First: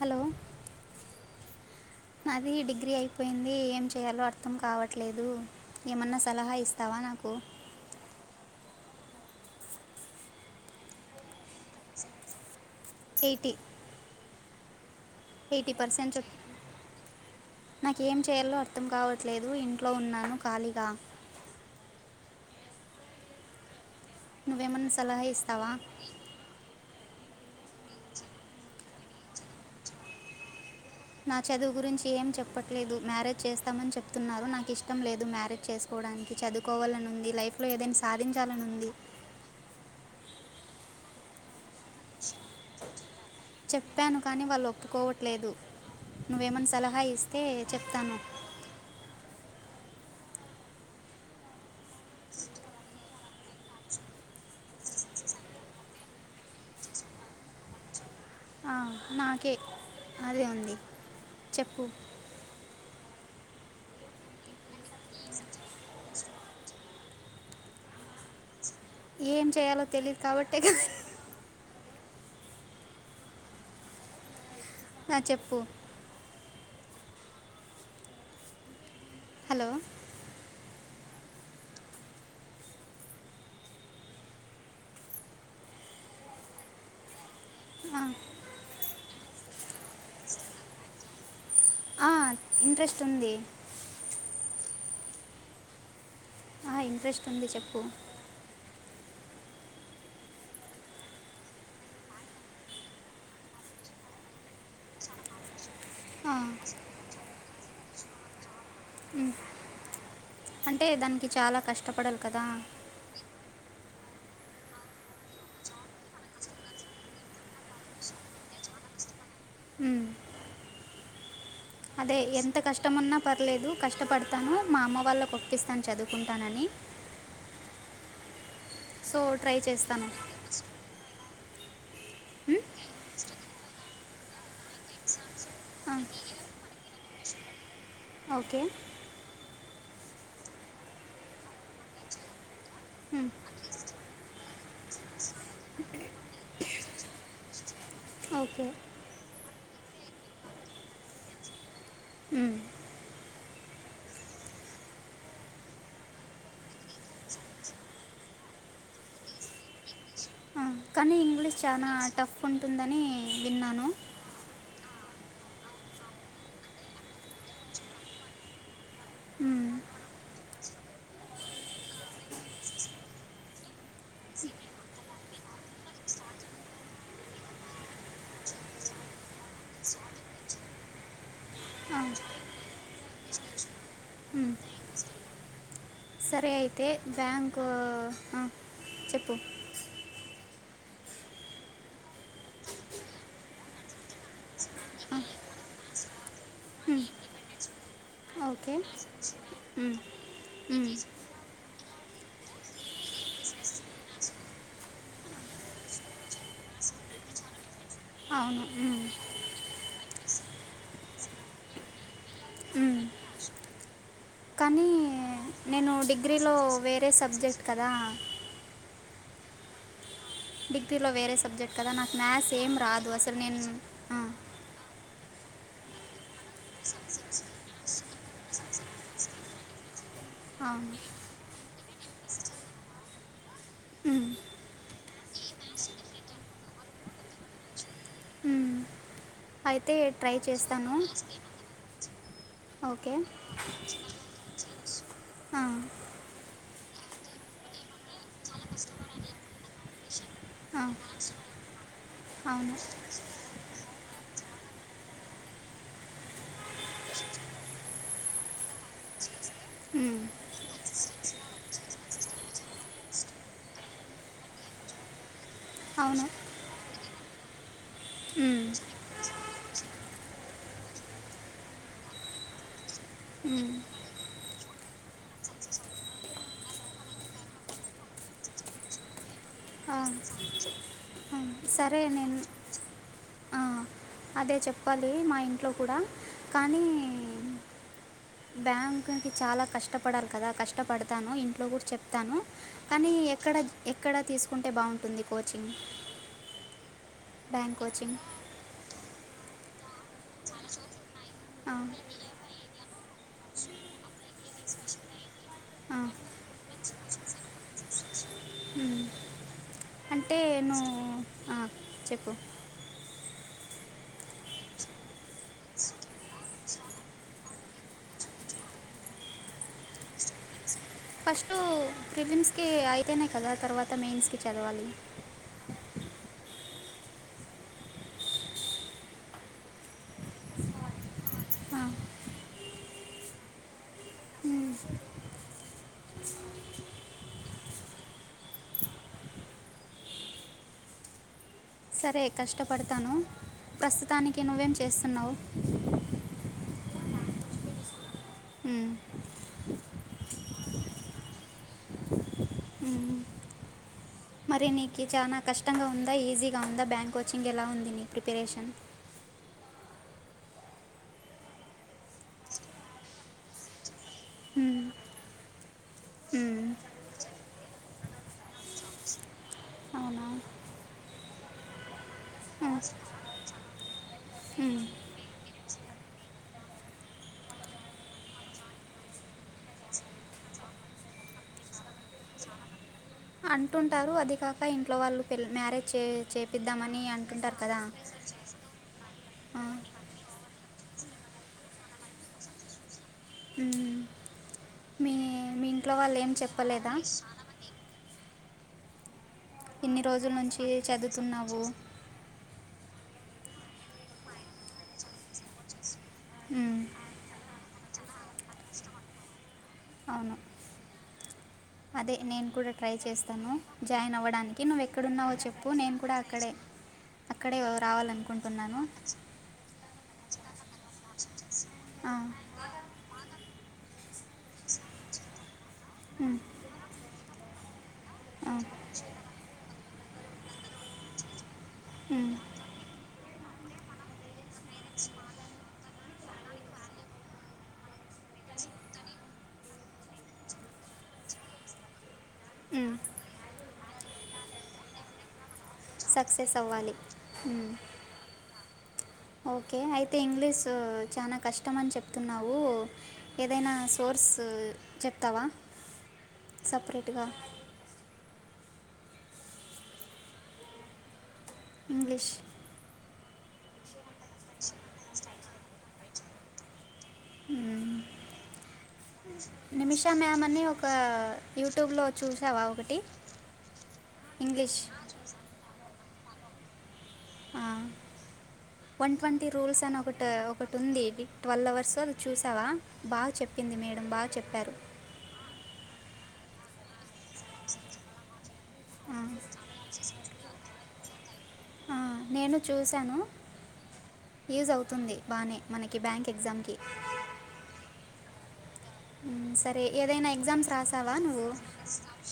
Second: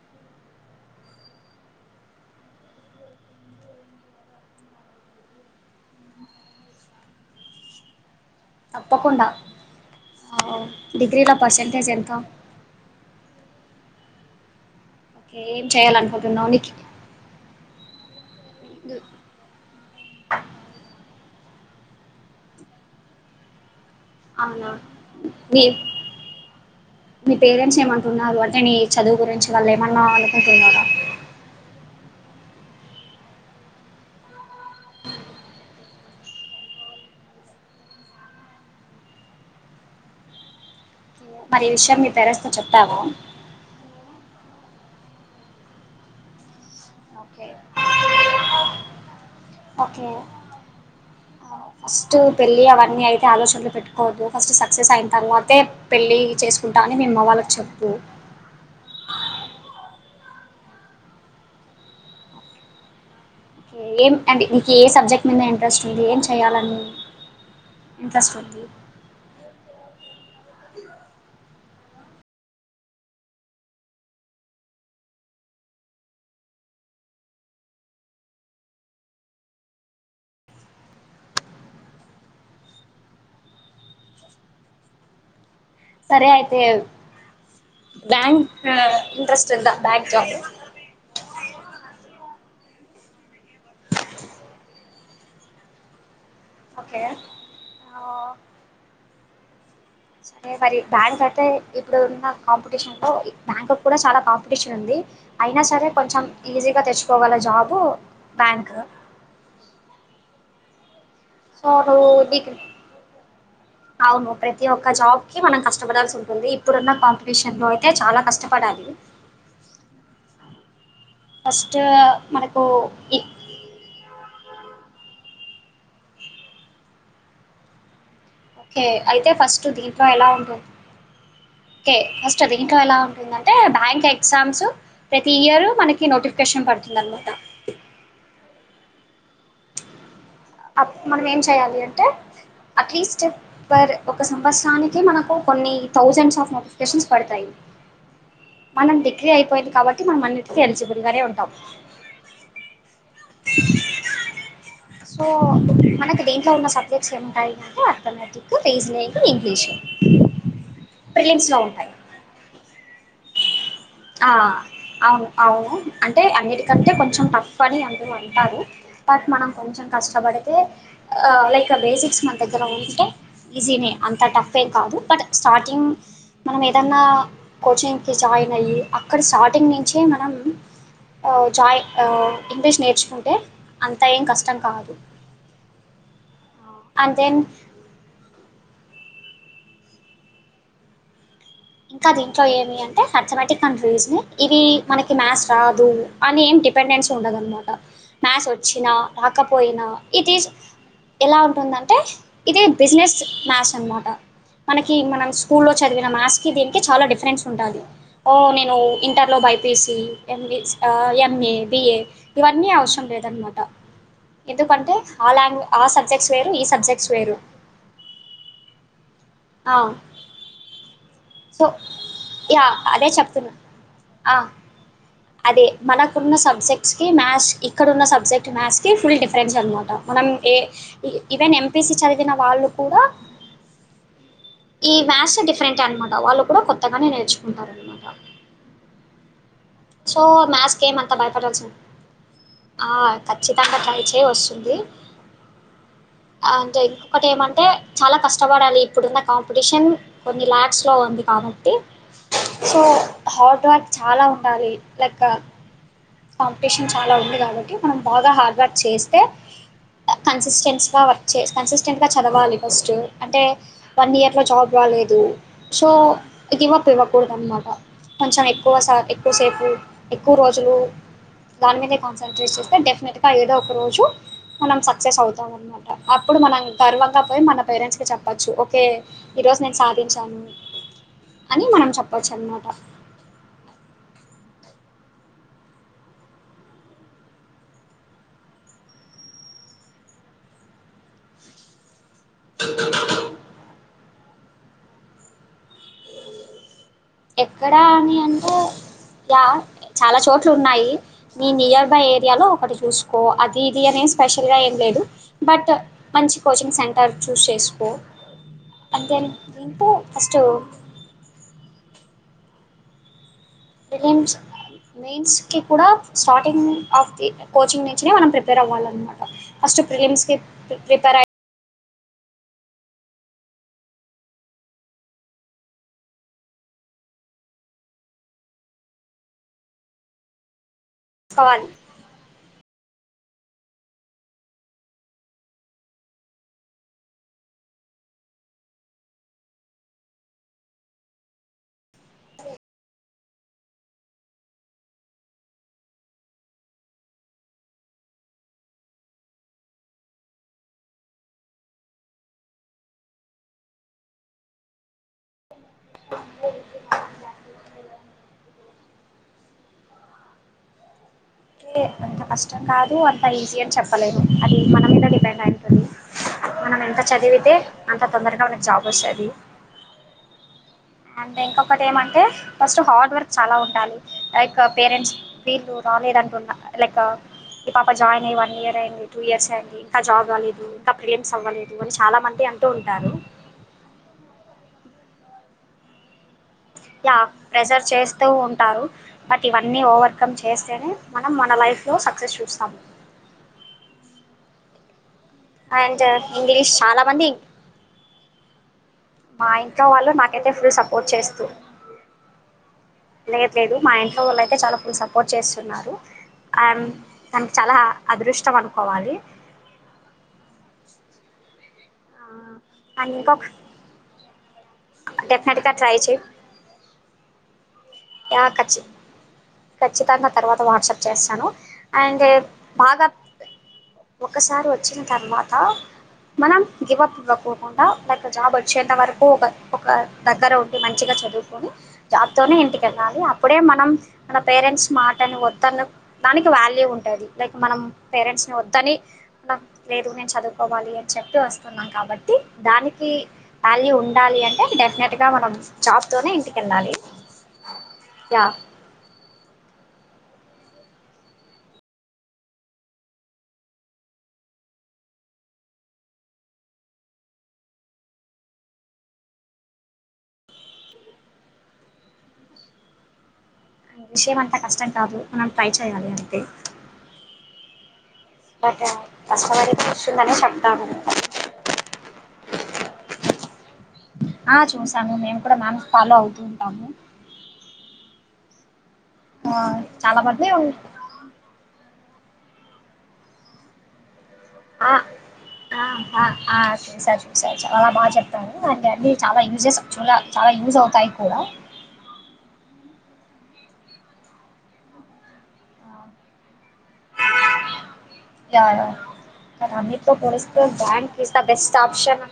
Hello నాది degree అయిపోయింది ఏం చేయాలో అర్థం కావట్లేదు ఏమన్నా సలహా ఇస్తావా నాకు తప్పకుండా డిగ్రీలో పర్సంటేజ్ ఎంత ఎయిటీ ఓకే ఏం చేయ్యాలనుకుంటున్నావు నీకి నాకేం చేయాలో అర్థం కావట్లేదు ఇంట్లో ఉన్నాను ఖాళీగా అవునా నువ్వేమన్నా సలహా మీ ఇస్తావా మీ పేరెంట్స్ ఏమంటున్నారు అంటే నీ చదువు గురించి వాళ్ళు ఏమన్నా అనుకుంటున్నార నా చదువు గురించి ఏం చెప్పట్లేదు మ్యారేజ్ చేస్తామని చెప్తున్నారు నాకు ఇష్టం లేదు మ్యారేజ్ చేసుకోవడానికి చదువుకోవాలనుంది లైఫ్లో ఏదైనా సాధించాలనుంది మరి ఈ విషయం మీ పేరెంట్స్ తో చెప్తావా చెప్పాను కానీ వాళ్ళు ఒప్పుకోవట్లేదు నువ్వేమైన్నా సలహా ఇస్తే ఓకే చెప్తాను ఒకే ఫస్ట్ పెళ్ళి అవన్నీ అయితే ఆలోచనలు పెట్టుకోవద్దు ఫస్ట్ సక్సెస్ అయి తారు అయితే పెళ్ళి చేసుకుంటాం అని మీ అమ్మ వాళ్ళకి చెప్పు ఆ నాకే అదే ఉంది చెప్పు ఏం అంటే నీకు ఏ సబ్జెక్ట్ మీద ఇంట్రెస్ట్ ఉంది ఏం చేయ్యాలని ఇంట్రెస్ట్ ఉంది ఏం చేయాలో తెలీదు కాబట్టే నా చెప్పు హలో సరే అయితే బ్యాంక్ ఇంట్రెస్ట్ ఉంద బ్యాంక్ జాబ్ ఇంట్రెస్ట్ ఉంది ఒకే ఇంట్రెస్ట్ ఉంది చెప్పు ఆ సరే మరి బ్యాంక్ అయితే ఇప్పుడు ఉన్న కాంపిటీషన్ లో బ్యాంక్ కూడ చాలా కాంపిటీషన్ ఉంది అయినా సరే కొంచెం ఆ, ఈజీగ తెచ్చుకో గల జాబు బ్యాంక్ ఉమ్. అంటే దాని కి చాలా సో నువ్వు కష్టపడాలి కదా నీకు అవును ప్రతి ఒక్క జాబ్కి మనం కష్టపడాల్సి ఉంటుంది ఇప్పుడున్న కాంపిటీషన్ లో అయితే చాలా కష్టపడాలి ఉమ్ ఫస్ట్ అదే ఎంత మనకు కష్టమన్నా ఈ- పర్లేదు కష్టపడ తాను మా అమ్మ వాళ్ళకి ఒప్పిస్తాను చదువుకుంటానని ఓకే సో అయితే ట్రై ఫస్ట్ దీంట్లో చేస్తాను ఎలా ఉంటుం కే ఫస్ట్ ఉమ్? అదేంట్ర అలా అంటుందని ఏ బ్యాంక్ ఎగ్సామ్స్ పే తీయర్ ఆ, మనకి నోటిఫికేషన్ పడుతుంది ధనమాట ఓకే అప్ మనం ఏం చెయాలి అంటే అట్లీస్ట్ ఉమ్, ప ఒక సంవత్సరానికి మనకు కొన్ని థౌజండ్స్ ఆఫ్ నోటిఫికేషన్స్ పడతాయి ఓకే మనం డిగ్రీ అయిపోయిది కాబట్టి మనం అన్నిటికీ ఎలిజిబుల్గానే ఉంటాం ఉమ్, సో మనకి దీంట్లో ఉన్న సబ్జెక్ట్స్ ఏమింటాంటే ఆర్థమేటిక్ రేజ్లంగ్ ఇంగ్లీషు కానీ ఇంగ్లీష్ చానా టఫ్ ఉంటుందని విన్నాను ఆ అవును అవును అంటే అన్నిటికంటే కొంచెం టఫ్ అని అందరూ అంటారు బట్ మనం ఉమ్, కొంచెం కష్టపడితే లైక్ బేసిక్స్ మన దగ్గర ఉంటే ఈజీనే అంత టఫ్ ఏం కాదు బట్ స్టార్టింగ్ మనం ఏదన్నా కోచింగ్ జాయిన్ అయ్యి అక్కడ స్టార్టింగ్ నుంచే మనం జాయి ఆ, ఇంగ్లీష్ నేర్చుకుంటే అంత ఏం ఉమ్. కష్టం కాదు సరే అయితే అండ్ దెన్ బ్యాంకు ఆ చెప్పు ఇంకా దీంట్లో ఏమి అంటే అథమెటిక్ అండ్ రీజనింగ్ ఇవి మనకి ఆ, మ్యాథ్స్ రాదు అని ఏమి ఉమ్, డిపెండెన్సీ ఉండదనమాట మ్యాస్ ఓకే వచ్చిన రాకపోయినా ఉమ్, ఇది ఉమ్, ఎలా ఉంటుందంటే ఇది బిజినెస్ మ్యాస్ అనమాట మనకి మనం స్కూల్లో చదివిన మ్యాస్ కి దీనికి చాలా డిఫరెన్స్ ఉంటుంది ఓ అవును నేను ఉమ్, ఇంటర్లో బైపీఎసీ ఎంబ ఎంఏ బిఏ ఇవన్నీ ఉమ్. అవసరం లేదనమాట కానీ ఎందుకంటే ఆ లాంగ్ నేను డిగ్రీలో వేరే సబ్జెక్ట్ కదా అ డిగ్రీలో వేరే సబ్జెక్ట్ కదా నాకు మ్యాథ్స్ యా ఏం అదే రాదు అసలు చెప్తున్నా నేను ఆ అదే మనకున్న సబ్జెక్ట్స్ కి మ్యాథ్స్ ఇక్కడన్న సబ్జెక్ట్ మ్యాథ్స్ కి ఫుల్ డిఫరెన్స్ అనమాట మనం ఏ అవును ఈవెన్ ఎంపీసిీ చదివిన వాళ్ళు కూడా ఉమ్, ఈ మ్యాథ్స్ డిఫరెంట్ అనమాట వాళ్ళు కూడా కొత్తగానే నేర్చుకుంటారు అనమాట ఉమ్. అయితే సో ట్రై మ్యాథ్స్కి చేస్తాను ఏమంతా భయపడాల్సిన ఓకే ఖచ్చితంగా ట్రై చేయ్ వస్తుంది ఆ, ఇంకొకటి ఏమంటే చాలా కష్టపడాలి ఇప్పుడున్న కాంపిటీషన్ కొన్ని ఆ, ల్యాక్స్లో ఉంది కాబట్టి అవును సో హట్ వట్ చాలా ఉండాలి లైక్ కాంపిటీషన్ చాలా ఉంది కాబట్టి మనం బాగా హార్డ్ వర్క్ చేస్తే ఉమ్, కన్సిస్టెంట్స్గా వర్క్ కన్సిస్టెంట్గా చదవాలి ఫస్ట్ అంటే వన్ ఇయర్ లో జాబ్ రాలేదు సో అవును గివ్ అప్ ఇవ్వకూడదు అనమాట కొంచెం ఉమ్, ఎక్కువ సా ఎక్కువసేపు ఎక్కువ రోజులు దాని మీదే కాన్సన్ట్రేట్ చేస్తే డెఫినెట్గా ఏదో ఒక ఉమ్, రోజు మనం సక్సెస్ అవుతాం అన్నమాట అప్పుడు మనం గర్వంగా పోయి మన పేరెంట్స్కి చెప్పచ్చు ఓకే ఈరోజు నేను ఆ, సాధించాను ఆ. అని మనం సరే చెప్పొచ్చు నేను అనమాట ఆ, అదే చెప్పాలి మా ఇంట్లో కూడా కానీ బ్యాంకుకి చాలా కష్టపడాలి కదా కష్టపడతాను ఇంట్లో కూడా చెప్ చెస్తాను కానీ ఎక్కడ ఇక్కడ తీసుకుంటే బాగుంటుంది కోచింగ్ బ్యాంక్ ఎక్కడా అని కోచింగ్ అంటే యా చాలా చోట్లు ఉన్నాయి మీ ఆ, నియర్ బై ఏరియాలో ఒకటి చూసుకో అది ఇది అనే స్పెషల్గా ఏం లేదు బట్ ఆ, మంచి కోచింగ్ సెంటర్ చూస్ చేసుకో ఉమ్. అంతే ఇంట అంటే ఫస్ట్ నువ్వు ఆ, చెప్పు ప్రిలిమ్స్ మెయిన్స్ కి కూడా స్టార్టింగ్ ఆఫ్ ది కోచింగ్ నుంచినే మనం ప్రిపేర్ అవ్వాలన్నమాట ఫస్ట్ ప్రిలిమ్స్ కి ప్రిపేర్ అయ్య ఫిలిమ్స్కి అయితేనే కదా తర్వాత మెయిన్స్కి చదవాలి సన్ ఆ, ఉమ్. సరే కష్టపడతాను ప్రస్తుతానికి నువ్వేం చేస్తున్నావు అ మరినీకి అచాక కష్టంగా ఉందా ఈజీగా ఉందా బ్యాంక్చ్చ కోచింగ్ ఎలా ఉంది నీ ప్రిపరేషన్ ే అంత కష్టం కాదు అంత ఈజీ అని చెప్పలేదు అది మన ఉమ్, మీద డిపెండ్ అయితుంది ఉమ్, మనం ఎంత చదివితే అంత తొందరగా ఉన్న జాబ్ వస్తుంది అవునా అండ్ ఇంకొకటి ఏమంటే ఉమ్, ఫస్ట్ హార్డ్ వర్క్ చాలా ఉండాలి లైక్ ఉమ్. పేరెంట్స్ వీళ్ళు రాలేదు అంటున్న లైక్ ఈ పాప జాయిన్ అయ్యి వన్ ఇయర్ అయింది టూ ఇయర్స్ అయంది ఇంకా జాబ్ కవాలేదు ఇంకా ప్రియన్స్ అవ్వలేదు అని చాలా మంది అంటూ ఉంటారు అంటుంటారు అది కాక ఇంట్లో వాళ్ళు పెళ్ మ్యారేజ్ చే చేపిద్దామని అంటుంటారు కదా ప్రెజర్ చేస్తూ ఉంటారు బట్ ఆ, ఇవన్నీ ఓవర్కమ్ చేస్తేనే మనం మన లైఫ్ లో సక్సెస్ చూస్తాము ఉమ్. మీ మీ ఇంట్లో అండ్ వాళ్ళు ఏం ఇంగ్లీష్ చెప్పలేదా చాలా మంది మా ఇంట్లో ఇన్ని వాళ్ళు రోజుల నాకైతే నుంచి ఫుల్ సపోర్ట్ చేస్తూ చదువుతున్నావు తెలియట్లేదు మా ఇంట్లో వాళ్ళు అయితే చాలా ఫుల్ సపోర్ట్ చేస్తున్నారు ఉమ్, అండ్ మనకు చాలా అదృష్టం అనుకోవాలి అవును అదే నేను కూడా ట్రై అండ్ ఇంకొక చేస్తాను జాయిన్ అవ్వడానికి నువ్వు ఎక్కడున్నావో చెప్పు డెఫినెట్గా ట్రై నేను కూడా చేయి అక్కడే అక్కడే ఖచ్చి చెాలనుకుంటున్నాను ఖచ్చితంగా తర్వాత వాట్సాప్ చేస్తాను ఆ, అే భాగా ఒకసారి వచ్చిన తర్వాత ఉమ్. మనం గివ్ అప్ ఇవ్వకోకుండా లైక్ జాబ్ వచ్చేంత వరకు ఒక ఒక దగ్గర ఉండి మంచిగా చదువుకొని జాబ్ తోనే ఇంటికి వెళ్ళాలి అప్పుడే మనం మన పేరెంట్స్ మాటని వద్దను దానికి వాల్యూ ఉంటుంది లైక్ మనం పేరెంట్స్ని వద్దని మన లేరు నేను చదువుకోవాలి అని చెప్పి వస్తున్నాను కాబట్టి దానికి వ్యాల్యూ ఉండాలి అంటే డెఫినెట్గా మనం జాబ్ తోనే సక్సెస్ ఇంటిక వెళ్ళాలి అవ్వాలి ఉమ్, యా ఓకే అయితే ఇంగ్లీష్ు చాలా కష్టం అని చెప్తున్నావు ఏదైనా సోర్స్ చెప్తావా సపరేట్గా ఇంగ్లీష్ విషయం అంతా కష్టం కాదు మనం ట్రై చేయాలి అంతే అద నిమిష ఆమెని ఒక యూట్యూబ్ లో. చూసావా ఒకటి. ఆ ఇంగ్లీష్ చూసాము మేము కూడా మా. ఫాలో అవుతూ ఉంటాము. వన్ ట్వంటీ ఆ రూల్స్ అని చాలా ఒకటి మంది ఒకటి ఉంది ట్వల్వ్ అవర్స్. చూసావా బాగా చెప్పింది మేడంమ్ బాగా చెప్ప. చెప్పారు. ఆ ఆ చూసా చూసా చాలా బాగా చెప్తారు అ అన్నీ ఆ, చాలా యూజెస్ చూ చాలా యూజ్ అవుతాయి కూడా. ఆ, నేను చూశాను యూజ్ అవుతుంది బాగానే మనకి బ్యాంక్ ఎగ్జామ్ కి. కానీ అన్నితో ఏదైనా పోడిస్తే ఎగ్జామ్స్ రాసావా బ్యాంక్ ఇస్ దా నువ్వు బెస్ట్ ఆప్షన్.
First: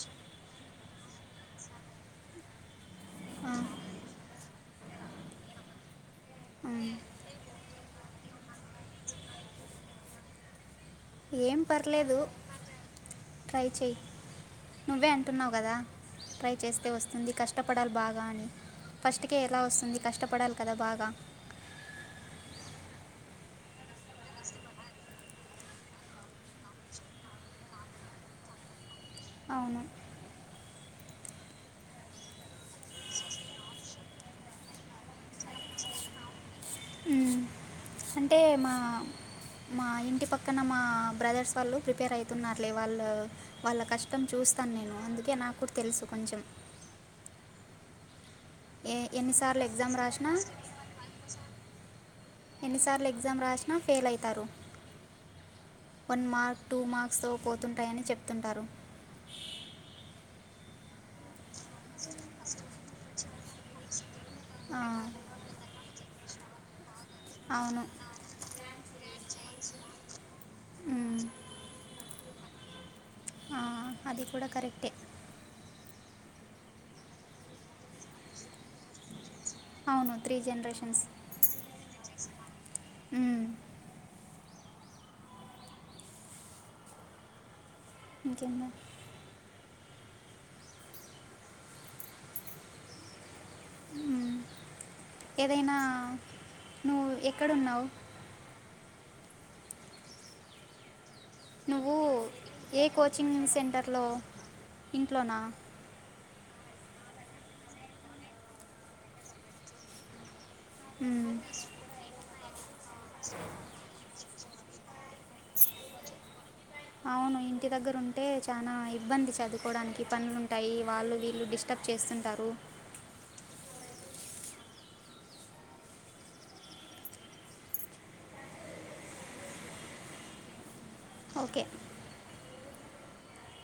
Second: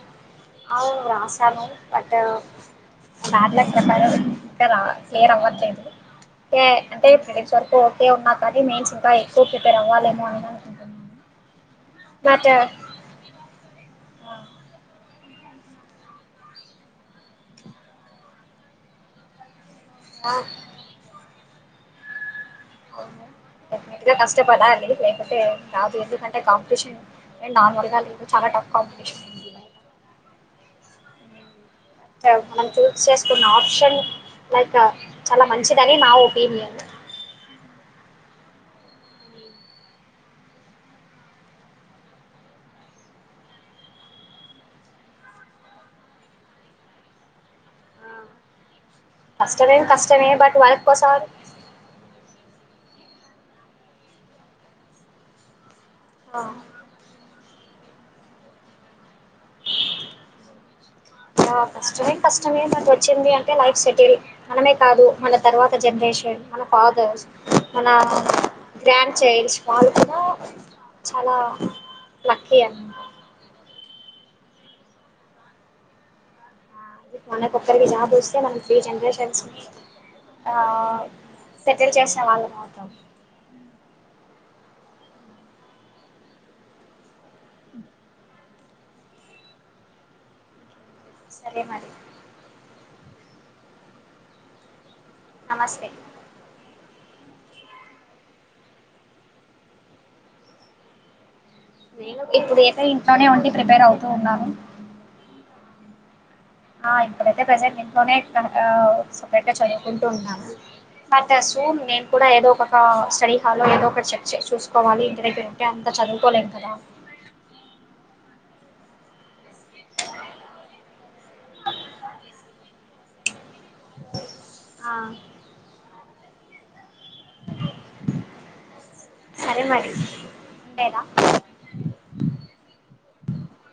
అవు రాశాను బట్ ఆ, బ్యాడ్లక్ ఇంకా రా క్లియర్ అవ్వట్లేదుకే మ్, అంటే ఫ్రెండ్స్ వరకు ఓకే ఉన్నా కానీ మేన్స్ ఇంకా ఎక్కువ ప్రిపేర్ అవ్వాలేమో అని. ఆ. ఏం పర్లేదు ట్రై చెయ్. హా. ఇవే అంటున్నావు కదా ట్రై చేస్తే వస్తుంది కష్టపడాలి బాగా అని ఫస్ట్ కే ఎలా వస్తు. అంది కష్టపడాలి కదా బాగా. కష్టపడాలి లేకపోతే రాదు ఎందుకంటే కాంపిటీషన్ ఏ నాన్నడుగా లేదు చాలా టఫ్ కాంపిటీషన్. బయట అవును. మనం చూస్ చేసుకున్న ఆప్షన్ లైక్ చాలా మంచిదని నా ఒపీనియన్. అందుకే మా. మా ఇంటి పక్కన మా బ్రదర్స్ వాళ్ళు ప్రిపేర్ అవుతున్నారులే వాళ్ళు వాళ్ళ కష్టం చూస్తాను నేను అందుకే నాకు కూడా తెలుసు కొంచం. ఎన్నిసార్లు కష్టమే ఎగ్జామ్ కష్టమే రాసినా బట్ వర్క్ కోసం. ఎన్నిసార్లు ఎగ్జామ్ రాసినా ఫెయిల్ అవుతారు. వన్ ఆ మార్క్ టూ మార్క్ స్ తో పో. తుంటాయని చెప్తుంటారు. కష్టమే కష్టమే నాకు వచ్చింది. Life settle. మనమే ఆ, కాదు మన తర్వాత జనరేషన్. మలా పా. అవును మన. గ్రాండ్ ఛేజ్ వాళ్ళు కూడా. ఉమ్, చాలా. లాకీ అని. అది కూడా కరెక్టే. మన కొకరికి జాబు వస్తే మనం త్రీ జనరేషన్స్. అవును త్రీ ఆహా జనరేషన్స్ సెటిల్. [unintelligible] ఉమ్ [unintelligible] సరే మరి ఆమ్ ఏదైనా నమస్తే నువ్వు ఎక్కడున్నావు నువ్వు నేను ఇప్పుడు ఐతే ఏ ఇంట్లోనే కోచింగ్ ఉండి ప్రిపేర్ సెంటర్లో అవుతూ ఉన్నాను ఇంట్లోనా ఆ ఇప్పుడైతే ప్రెజెంట్ ఇంట్లోనే సపరేట్ గా చదువుకుంటూ ఉన్నాను మ ఉమ్, సూమ్ నేన్ కూడా ఏదో ఆ స్టడీహలో ఏదో ఒకటి చెక్ చేసి చూసుకోవాలి ఇంత తింటే అంత చదువుకోలేం కదా అవును ఇంటి దగ్గర ఉంటే చానా ఇబ్బంది చదువుకోవడానికి పనులుంటాయి వాళ్ళు వీళ్ళు డిస్టర్బ్ చేస్తుంటారు ఆ సరే మరీ ఉండేదా ఓకే